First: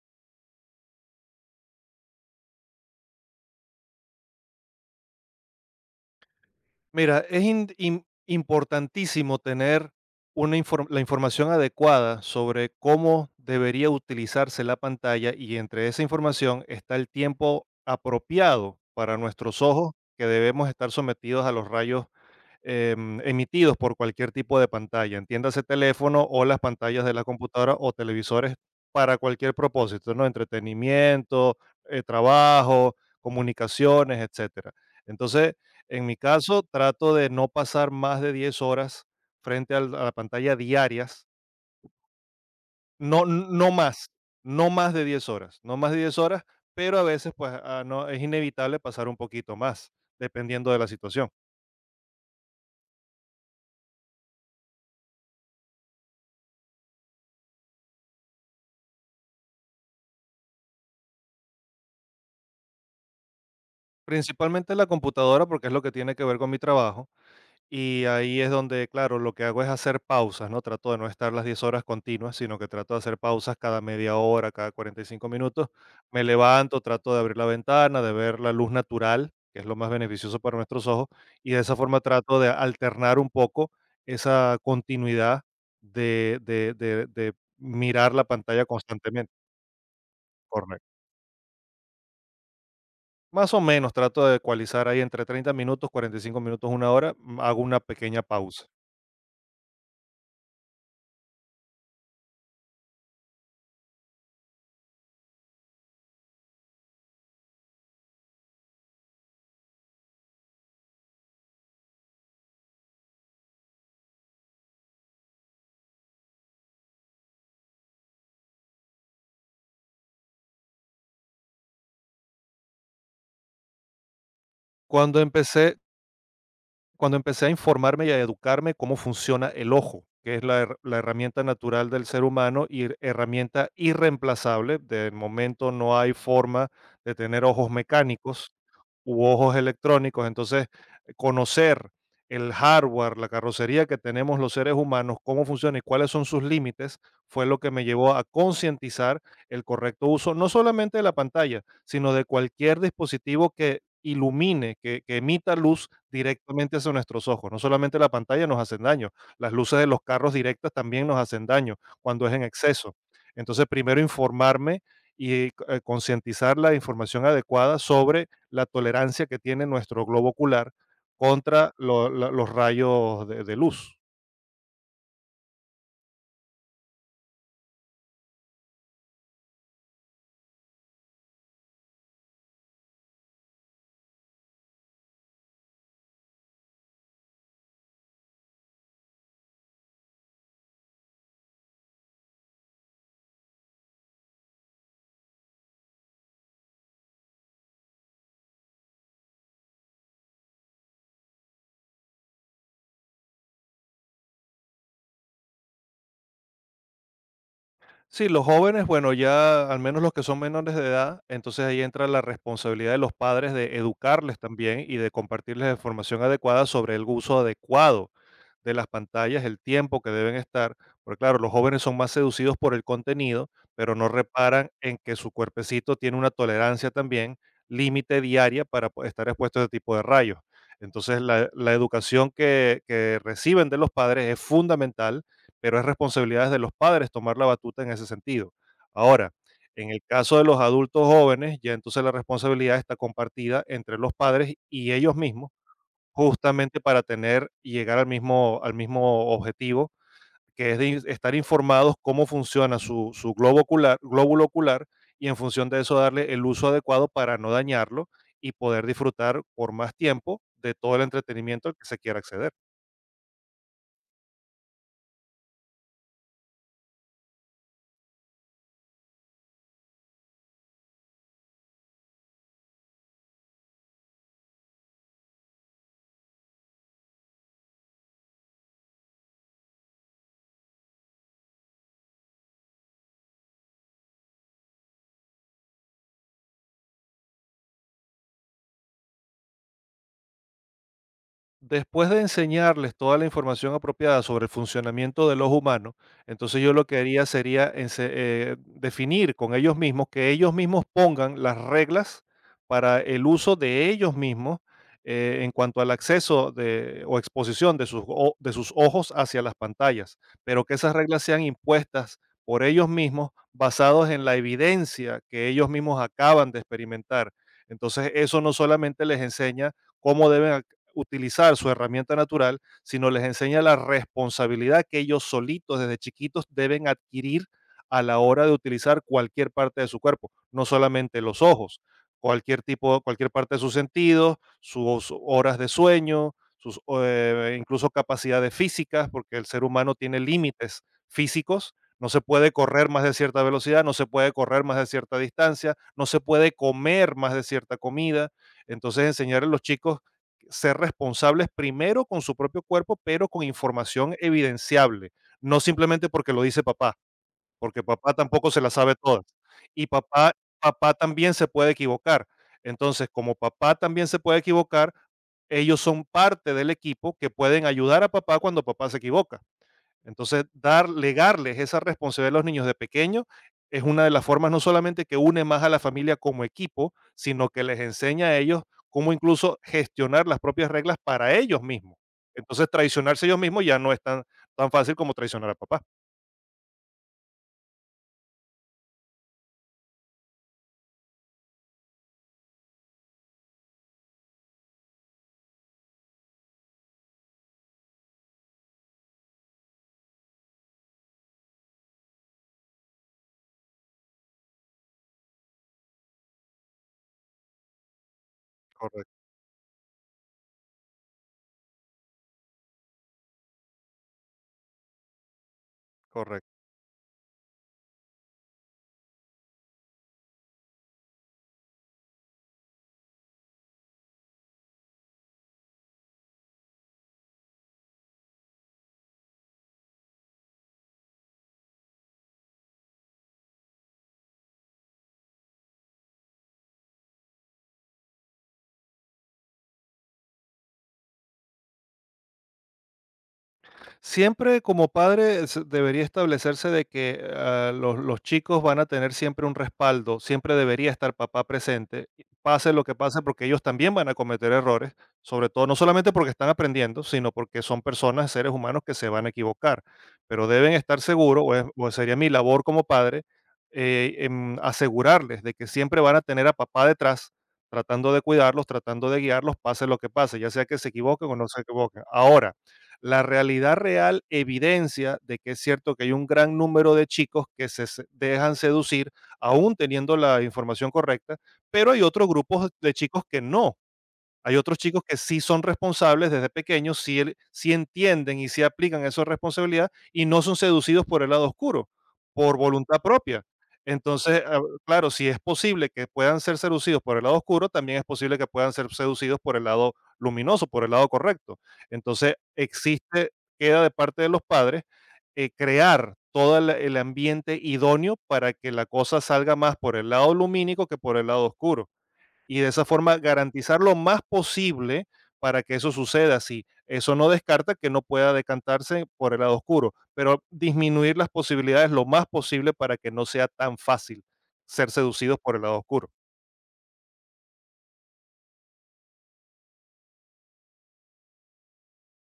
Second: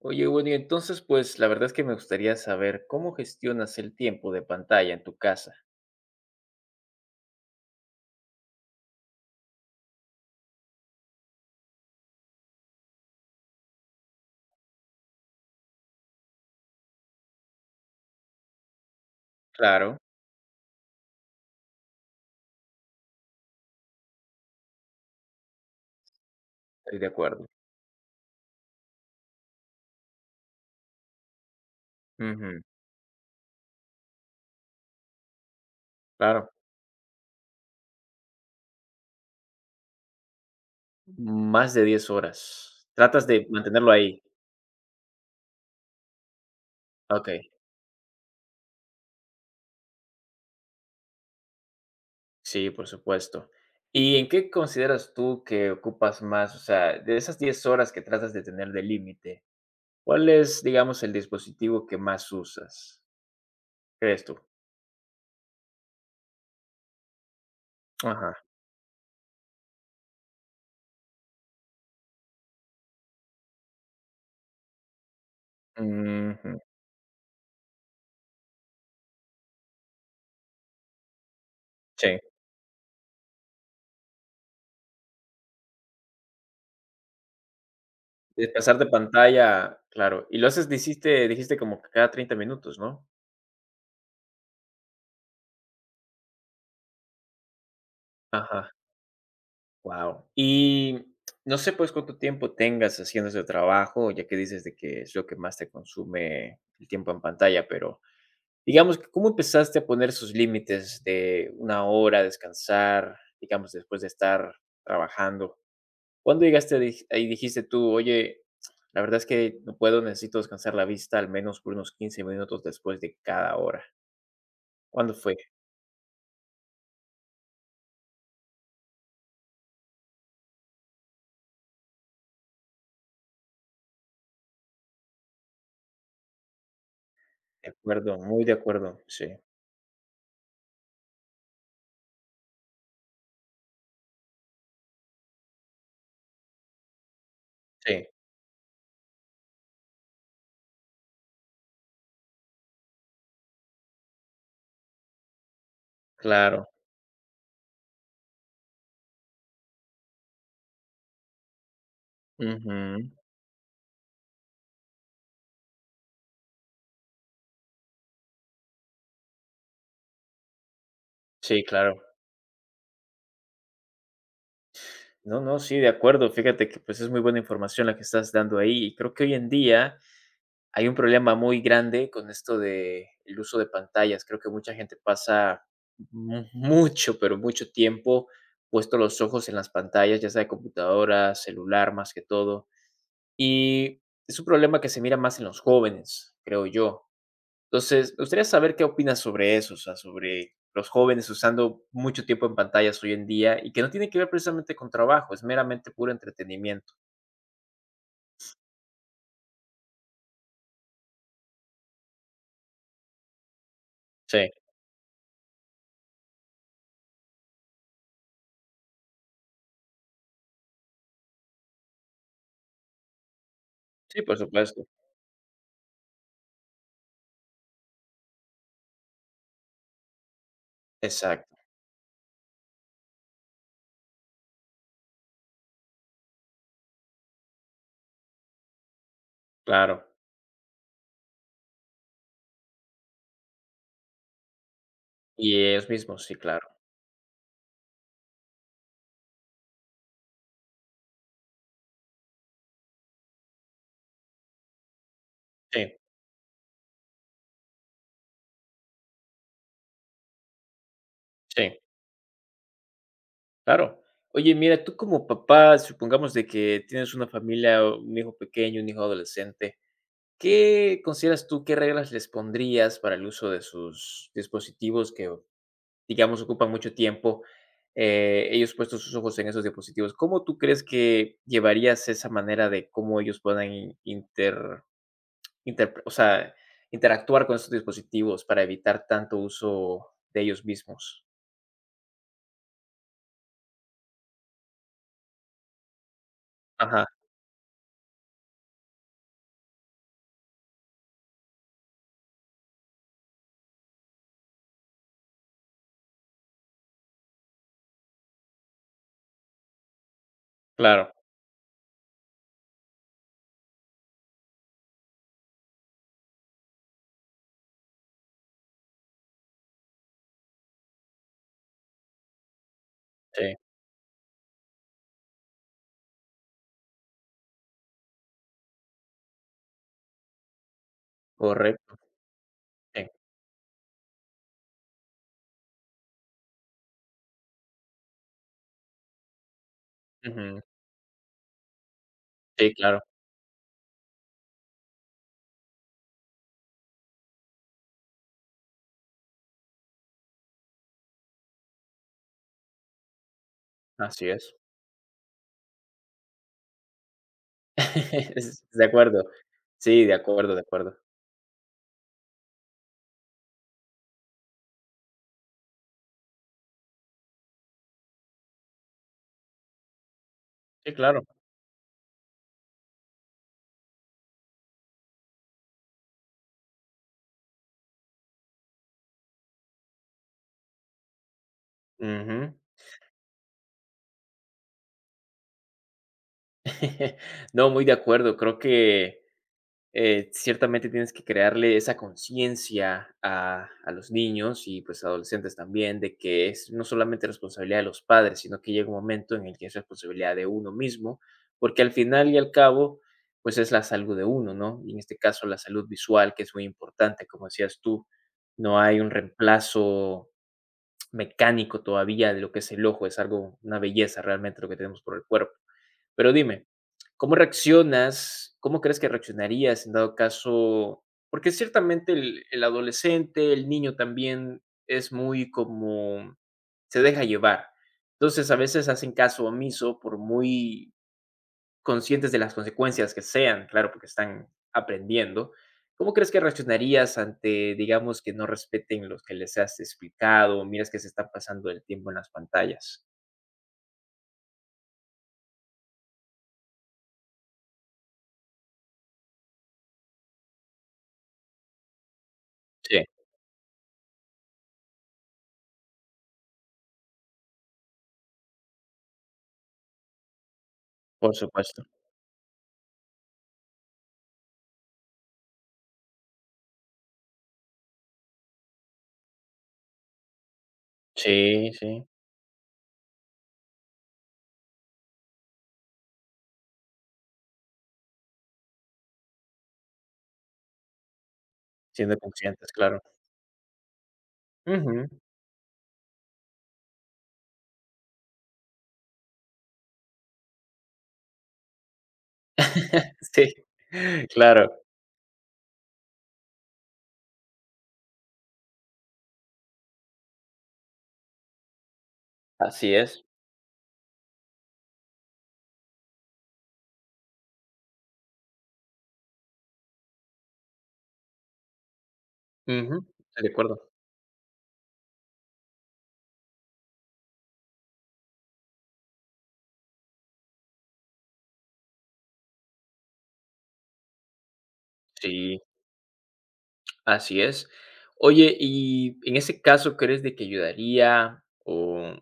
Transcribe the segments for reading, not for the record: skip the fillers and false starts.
Oye, bueno, y entonces, pues, la verdad es que me gustaría saber cómo gestionas el tiempo de pantalla en tu casa. Mira, es importantísimo tener la información adecuada sobre cómo debería utilizarse la pantalla y entre esa información está el tiempo apropiado para nuestros ojos Claro, que debemos estar sometidos a los rayos emitidos por cualquier tipo de pantalla, entiéndase teléfono o las estoy pantallas de de la acuerdo. computadora o televisores para cualquier propósito, ¿no? Entretenimiento, Ujú, trabajo, comunicaciones, etcétera. Entonces, en mi claro, caso, trato de no pasar más de 10 horas a la pantalla diarias, más de 10 horas. no, Tratas de no mantenerlo más, ahí. no más de 10 horas, no más de 10 horas, pero a Ok, veces pues no, es inevitable pasar un poquito más, dependiendo de la situación. sí, por supuesto. ¿Y en qué consideras tú que ocupas más? O sea, de esas 10 horas que tratas de tener de límite, ¿cuál es, digamos, el dispositivo que más usas? ¿Crees tú? Principalmente la computadora, porque es lo que tiene que ver con mi trabajo. Y Ajá. ahí es donde, claro, lo que hago es hacer pausas, ¿no? Trato de no estar las 10 horas continuas, sino que trato de hacer pausas cada media hora, cada 45 minutos. Me Ujú. levanto, trato de abrir la ventana, de ver la luz natural, que es lo más beneficioso para nuestros ojos. Y de esa forma Sí. trato de alternar un poco esa continuidad de mirar la De pantalla pasar de constantemente. pantalla, claro. Y lo haces, Correcto. dijiste como que cada 30 minutos, ¿no? Más o menos trato de ecualizar ahí entre 30 minutos, 45 minutos, una hora, hago una pequeña pausa. Ajá. Wow. Y no sé, pues, cuánto tiempo tengas haciendo ese trabajo, ya que dices de que es lo que más te consume el tiempo en pantalla, pero digamos, que ¿cómo empezaste a poner esos límites de una hora, descansar, digamos, después de estar trabajando? ¿Cuándo llegaste a dij ahí dijiste tú: "Oye, la verdad es que no puedo, necesito descansar la vista al menos por unos 15 minutos después de cada hora"? ¿Cuándo Cuando fue? empecé Cuando empecé a informarme y a educarme cómo funciona el ojo, que es la herramienta natural del ser humano y herramienta irreemplazable. De momento no hay forma de tener ojos De acuerdo, muy mecánicos de acuerdo, u sí, ojos electrónicos. Entonces, conocer el hardware, la carrocería que tenemos los seres humanos, cómo funciona y cuáles son sus límites, fue lo que me sí, llevó a concientizar el correcto uso, no solamente de la pantalla, sino de cualquier dispositivo que ilumine, que emita luz claro, directamente hacia nuestros ojos. No solamente la pantalla nos hacen daño, las luces de los carros directas también nos hacen daño cuando es en exceso. ujú, Entonces, primero informarme y concientizar la información adecuada sobre la tolerancia que tiene nuestro globo ocular sí, contra claro. Los rayos de luz. No, no, sí, de acuerdo, fíjate que, pues, es muy buena información la que estás dando ahí, y creo que hoy en día hay un problema muy grande con esto de el uso de pantallas, creo que mucha gente pasa mu mucho, pero mucho tiempo puesto los ojos en las pantallas, ya sea de computadora, celular, más que todo, y es un problema que se mira más en los jóvenes, creo yo. Entonces, me gustaría saber qué opinas sobre eso, o sea, sobre los jóvenes usando mucho tiempo en pantallas hoy en día y que no tiene que ver precisamente con trabajo, es meramente puro entretenimiento. Sí, los jóvenes, bueno, ya al menos los que son menores de edad, entonces ahí entra la responsabilidad de los padres de educarles Sí, también y de compartirles información adecuada sobre el uso adecuado de las pantallas, el tiempo que deben estar, porque claro, los jóvenes son más seducidos por el contenido, pero no sí, por reparan supuesto. en que su cuerpecito tiene una tolerancia también, límite diaria para estar expuesto a este tipo de rayos. Entonces, la, Exacto, la educación que reciben de los padres es fundamental, pero es responsabilidad de los padres tomar la batuta en ese sentido. Ahora, en el claro. caso de los adultos jóvenes, ya entonces la responsabilidad está compartida entre los padres y ellos mismos, Y ellos mismos, sí, claro. justamente para tener y llegar al mismo objetivo, que es estar informados cómo funciona su globo ocular, glóbulo ocular, y en función de eso Sí, darle el uso adecuado para no dañarlo y poder disfrutar por más tiempo de todo el entretenimiento al sí, que se quiera acceder. claro. Oye, mira, tú como papá, supongamos de que tienes una familia, o un hijo pequeño, un hijo adolescente, ¿qué consideras tú, qué reglas les pondrías para el uso de sus dispositivos que digamos, ocupan mucho tiempo, ellos puestos sus ojos en esos dispositivos. ¿Cómo tú crees que llevarías esa manera de cómo ellos puedan o sea, interactuar con estos dispositivos para evitar tanto uso de ellos mismos? Después de enseñarles toda la información apropiada sobre el funcionamiento del ojo humano, entonces yo lo que Ajá, haría sería definir con ellos mismos, que ellos mismos pongan las reglas para el uso de ellos mismos en cuanto al acceso de, o exposición de sus, de sus ojos hacia las pantallas, pero que esas claro, reglas sean impuestas por ellos mismos basados en la evidencia que ellos mismos acaban de experimentar. Entonces eso no solamente les enseña cómo deben utilizar su herramienta natural, sino les sí, enseña la responsabilidad que ellos solitos desde chiquitos deben adquirir a la hora de utilizar cualquier parte de su cuerpo, no solamente los ojos, correcto, cualquier tipo, sí, cualquier parte de sus sentidos, sus horas de sueño, sus incluso capacidades físicas, porque el ser humano tiene ujú, límites físicos. No se puede sí, correr claro, más de cierta velocidad, no se puede correr más de cierta distancia, no se puede comer más de cierta comida. Entonces enseñar a los chicos ser responsables primero con su propio cuerpo, pero con información así es. evidenciable, no simplemente porque lo dice papá, porque papá tampoco se la De sabe todas. acuerdo, Y sí, de papá acuerdo, de Papá acuerdo. también se puede equivocar. Entonces, como papá también se puede equivocar, ellos son parte del equipo que pueden ayudar a papá cuando papá se equivoca. Entonces, Sí, claro. legarles esa responsabilidad a los niños de pequeño es una de las formas no solamente que une más a la familia como equipo, sino que les enseña a ellos cómo incluso gestionar las propias reglas para ellos mismos. Ujú. Entonces, traicionarse ellos mismos ya no es tan fácil como traicionar a papá. No, muy de acuerdo, creo que ciertamente tienes que crearle esa conciencia a los niños y pues adolescentes también de que es no solamente responsabilidad de los padres, sino que llega un momento en el que es responsabilidad de uno mismo, porque al final y al cabo, pues es la salud de uno, ¿no? Y en este caso la salud visual, que es muy importante, como decías tú, no hay un Correcto, reemplazo mecánico todavía de lo que es el ojo, es algo, una belleza realmente lo que tenemos por el cuerpo. Pero correcto. dime, ¿cómo reaccionas? ¿Cómo crees que reaccionarías en dado caso? Porque ciertamente el adolescente, el niño también es muy como se deja llevar. Entonces a veces hacen caso omiso por muy conscientes de las consecuencias que sean, claro, porque están aprendiendo. ¿Cómo crees que reaccionarías ante, digamos, que no respeten los que les has explicado? Miras que se están pasando el tiempo en las pantallas. Siempre como padre debería establecerse de que los chicos van a tener siempre un respaldo, siempre debería estar papá presente, pase lo que Sí, pase, porque ellos también van a cometer errores, sobre todo no solamente porque están aprendiendo, sino porque son personas, seres humanos que se van a equivocar, pero deben estar por seguros, supuesto. o sería mi labor como padre, asegurarles de que siempre van a tener a papá detrás, tratando de cuidarlos, tratando de guiarlos, pase lo que pase, ya sea que se equivoquen o no se Sí, sí. equivoquen. Ahora, la realidad real evidencia de que es cierto que hay un gran número de chicos que dejan seducir, aún teniendo la información correcta, pero hay Siendo otros grupos conscientes, de claro. chicos que no. Hay otros chicos Ujú. que sí son responsables desde pequeños, sí, sí entienden y sí aplican esa responsabilidad y no son seducidos por el lado oscuro, por voluntad propia. Sí, Entonces, claro, claro, si es posible que puedan ser seducidos por el lado oscuro, también es posible que puedan ser seducidos por el lado luminoso, por el lado correcto. Entonces, así es. Queda de parte de los padres crear todo el ambiente idóneo para que la cosa salga más por el lado lumínico que por el lado oscuro y de esa Ujú, forma estoy de acuerdo. garantizar lo más posible para que eso suceda así. Eso no descarta que no pueda decantarse por el lado oscuro, pero disminuir las posibilidades lo más posible para que no sea tan fácil ser seducidos por Sí, el lado oscuro. así es. Oye, y en ese caso, ¿crees de que ayudaría o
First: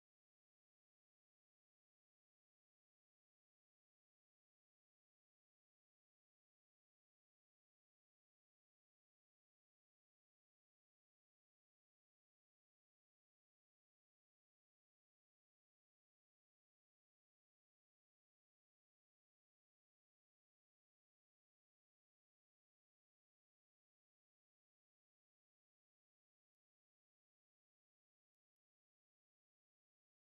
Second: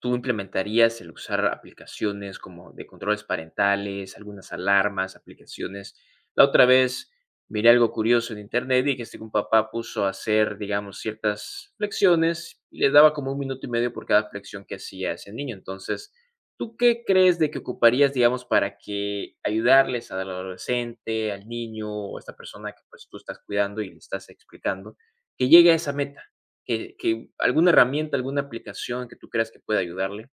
tú implementarías el usar aplicaciones como de controles parentales, algunas alarmas, aplicaciones? La otra vez miré algo curioso en internet y que este un papá puso a hacer, digamos, ciertas flexiones y le daba como un minuto y medio por cada flexión que hacía ese niño. Entonces, ¿tú qué crees de que ocuparías, digamos, para que ayudarles al adolescente, al niño o a esta persona que pues tú estás cuidando y le estás explicando, que llegue a esa meta? Que alguna herramienta, alguna aplicación que tú creas que pueda ayudarle.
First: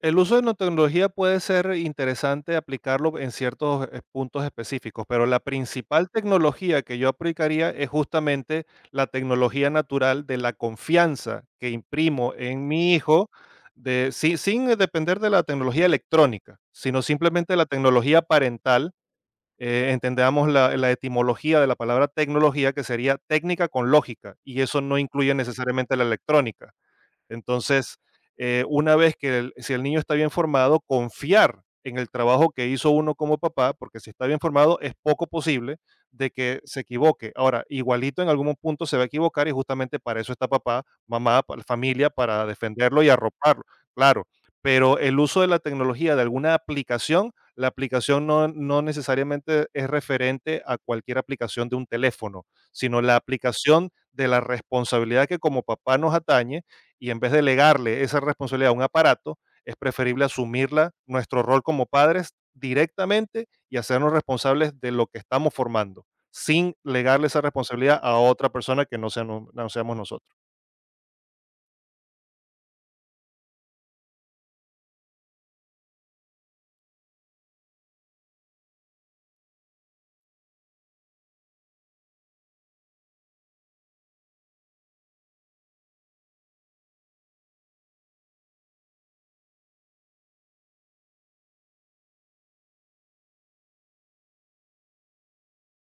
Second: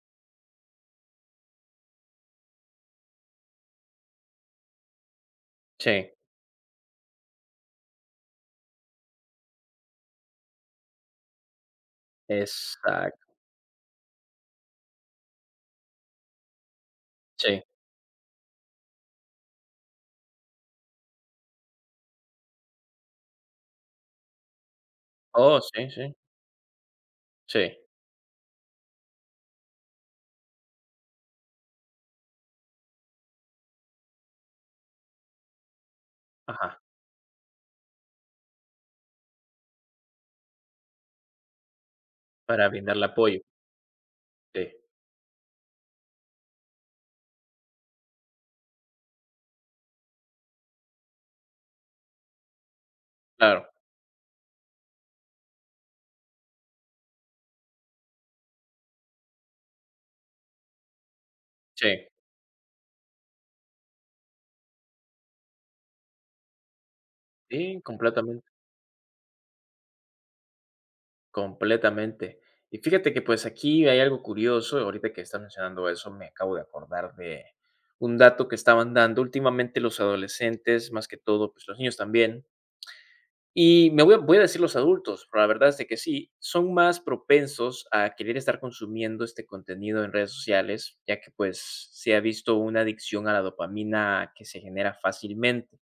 El uso de nanotecnología puede ser interesante aplicarlo en ciertos puntos específicos, pero la Sí, principal tecnología que yo aplicaría es justamente la tecnología natural de la confianza que imprimo en mi hijo, exacto, de, si- sin, depender de la tecnología electrónica, sino simplemente sí. la tecnología parental. Entendamos la etimología de la palabra tecnología, que sería técnica con lógica, y eso no incluye Oh, sí, necesariamente la sí, electrónica. sí, Entonces, una vez que si el niño está bien formado, confiar en el trabajo que hizo uno como papá, porque si está bien formado es poco posible de que se ajá, equivoque. Ahora, igualito en algún punto se va a equivocar y justamente para eso está papá, mamá, la familia, para para defenderlo brindarle y apoyo, arroparlo, claro. sí, Pero el uso de la tecnología, de alguna aplicación, la aplicación no, no necesariamente es referente a cualquier aplicación de un teléfono, sino la claro, aplicación de la responsabilidad que como papá nos atañe, y en vez de delegarle esa responsabilidad a un aparato, es preferible asumirla nuestro rol como sí, padres directamente y hacernos responsables de lo que estamos formando, sin legarle esa sí, responsabilidad a completamente, otra persona que no seamos nosotros. completamente. Y fíjate que, pues, aquí hay algo curioso, ahorita que estás mencionando eso, me acabo de acordar de un dato que estaban dando. Últimamente los adolescentes, más que todo, pues, los niños también. Y me voy a decir los adultos, pero la verdad es de que sí, son más propensos a querer estar consumiendo este contenido en redes sociales, ya que, pues, se ha visto una adicción a la dopamina que se genera fácilmente.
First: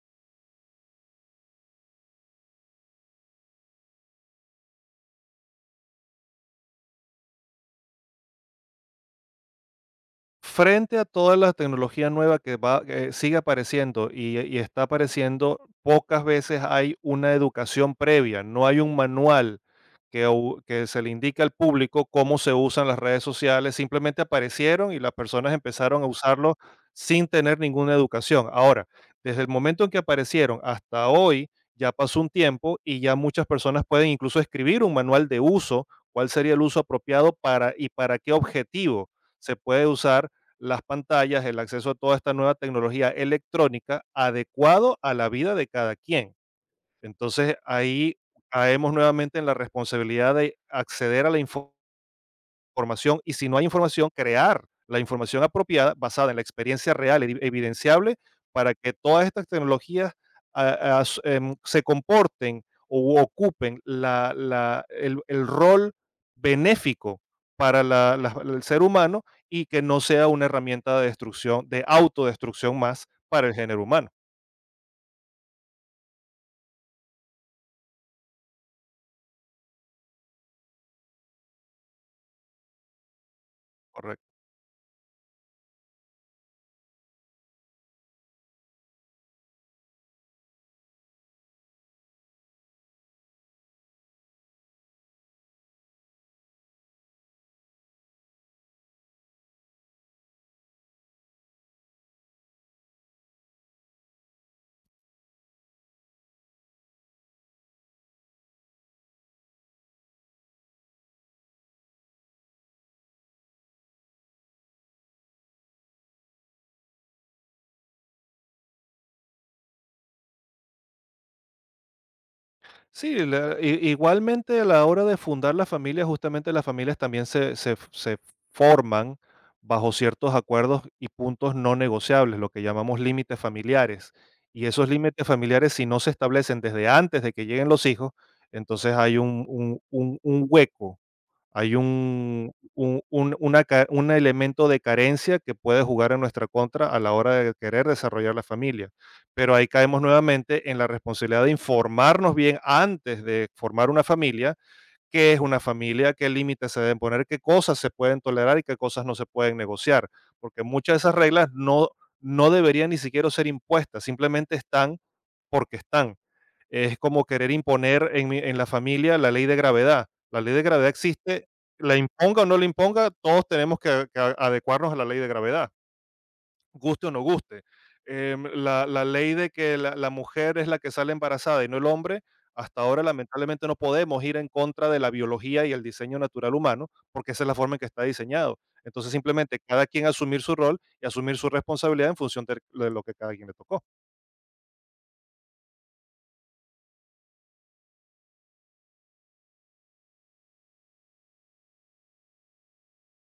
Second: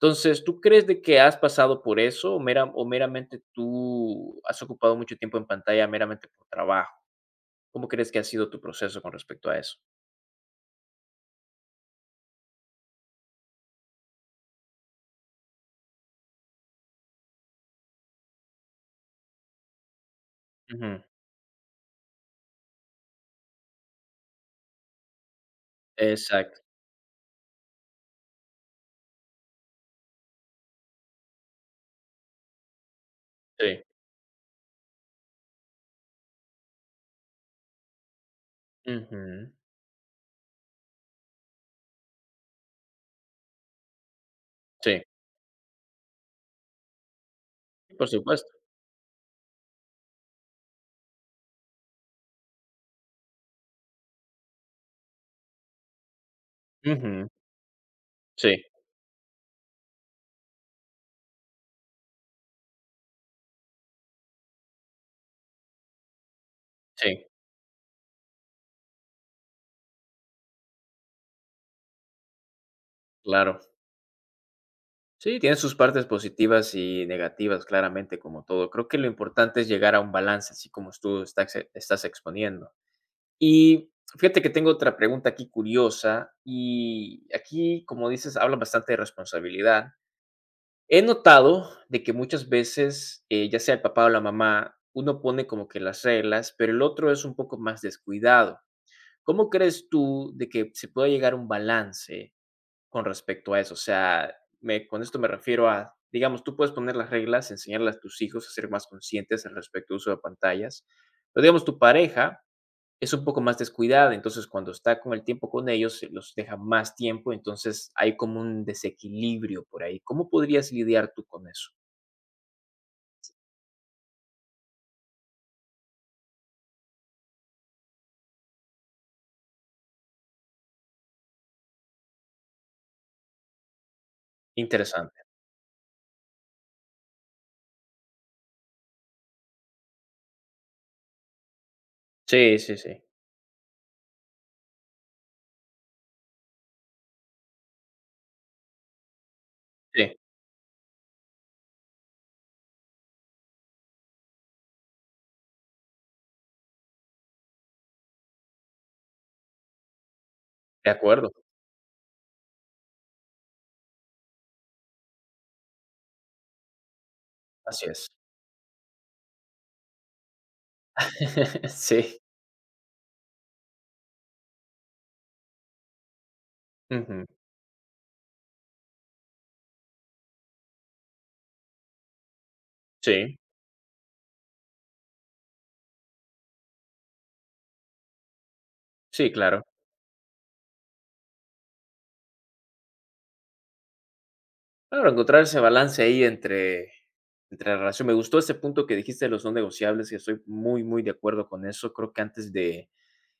Entonces, ¿tú crees de que has pasado por eso o meramente tú has ocupado mucho tiempo en pantalla meramente por trabajo? ¿Cómo crees que ha sido tu proceso con respecto a eso? Frente a toda la tecnología nueva que va, que sigue apareciendo y está apareciendo, pocas veces hay una educación previa, no hay un manual que Ujú, se le indique al público cómo se usan las redes sociales, simplemente aparecieron y las personas empezaron a usarlo exacto, sin tener ninguna educación. Ahora, desde el momento en que aparecieron hasta hoy, ya pasó un tiempo y ya muchas sí, personas pueden incluso escribir un manual de uso, cuál sería el uso apropiado para y para qué objetivo ujú, se puede usar las pantallas, el acceso a toda esta nueva tecnología electrónica adecuado sí, a la vida de cada quien. Entonces por ahí supuesto, caemos nuevamente en la responsabilidad de acceder a la información, y si no hay información, crear la información apropiada basada en la experiencia real, ujú, evidenciable, sí, para que todas estas tecnologías se comporten o ocupen el rol benéfico sí, para el ser humano y que no sea una herramienta de destrucción, de autodestrucción más para el claro. género humano. Sí, tiene sus partes positivas y negativas, claramente, como todo. Creo que lo importante es llegar a un balance, así como tú estás, estás exponiendo. Y ¿Correcto? fíjate que tengo otra pregunta aquí curiosa y aquí, como dices, habla bastante de responsabilidad. He notado de que muchas veces, ya sea el papá o la mamá, uno pone como que las reglas, pero el otro es un poco más descuidado. ¿Cómo crees tú de que se pueda llegar a un balance con respecto a eso? O sea, con esto me refiero a, digamos, tú puedes poner las reglas, enseñarle a tus hijos a ser más conscientes al respecto del uso de pantallas, pero digamos, tu pareja es un poco más descuidada, entonces cuando está con el tiempo con ellos, se los deja más tiempo, entonces hay como un desequilibrio por ahí. ¿Cómo podrías lidiar tú con eso? Sí, igualmente a la hora de fundar la familia, justamente las familias también se forman bajo ciertos acuerdos y puntos no negociables, lo que llamamos límites familiares. Y esos Interesante. límites familiares, si no se establecen desde antes de que lleguen los hijos, entonces hay un hueco, hay Sí, sí, sí. Un una ca un elemento de carencia que puede jugar en nuestra contra a la hora de querer desarrollar la familia. Pero ahí caemos Sí, nuevamente en la responsabilidad de informarnos bien antes de formar una familia, qué es una familia, qué límites se deben poner, qué cosas se pueden tolerar y qué cosas no se pueden negociar, porque de muchas de esas acuerdo. reglas no deberían ni siquiera ser impuestas, simplemente están porque están. Es como querer Así es. imponer en la familia la ley de gravedad. La ley de gravedad existe, la Sí. imponga o no la imponga, todos tenemos adecuarnos a la ley de gravedad, guste o no Ujú. guste. La ley de que la mujer es la que sale embarazada y no el hombre, hasta ahora Sí, lamentablemente no podemos ir en contra de la biología y el diseño natural humano, porque esa es la forma en que está diseñado. Entonces, sí, simplemente claro. cada quien asumir su rol y asumir su responsabilidad en función de lo que cada quien le tocó. Claro, encontrar ese balance ahí entre la relación. Me gustó ese punto que dijiste de los no negociables, que estoy muy, muy de acuerdo con eso. Creo que antes de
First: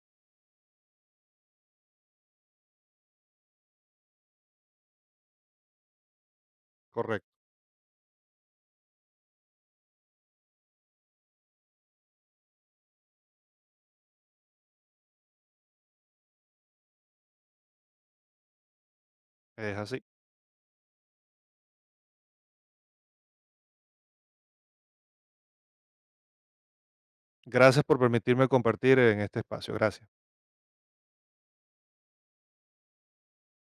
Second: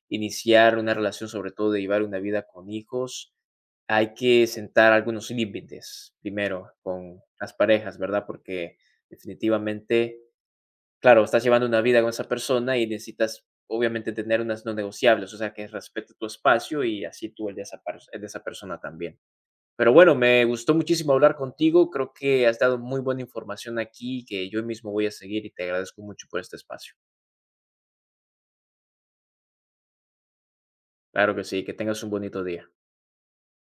iniciar una relación, sobre todo de llevar una vida con hijos, hay que sentar algunos límites primero con Correcto, las parejas, ¿verdad? Porque definitivamente, claro, estás llevando una vida con esa persona y necesitas obviamente tener unas no negociables, o sea, que respete tu espacio y así tú el de el de esa persona también. es Pero así. bueno, me gustó muchísimo hablar contigo. Creo que has dado muy buena información aquí que yo mismo voy a seguir y te agradezco mucho por este espacio. Gracias por permitirme compartir en este espacio. Gracias. Claro que sí, que tengas un bonito día.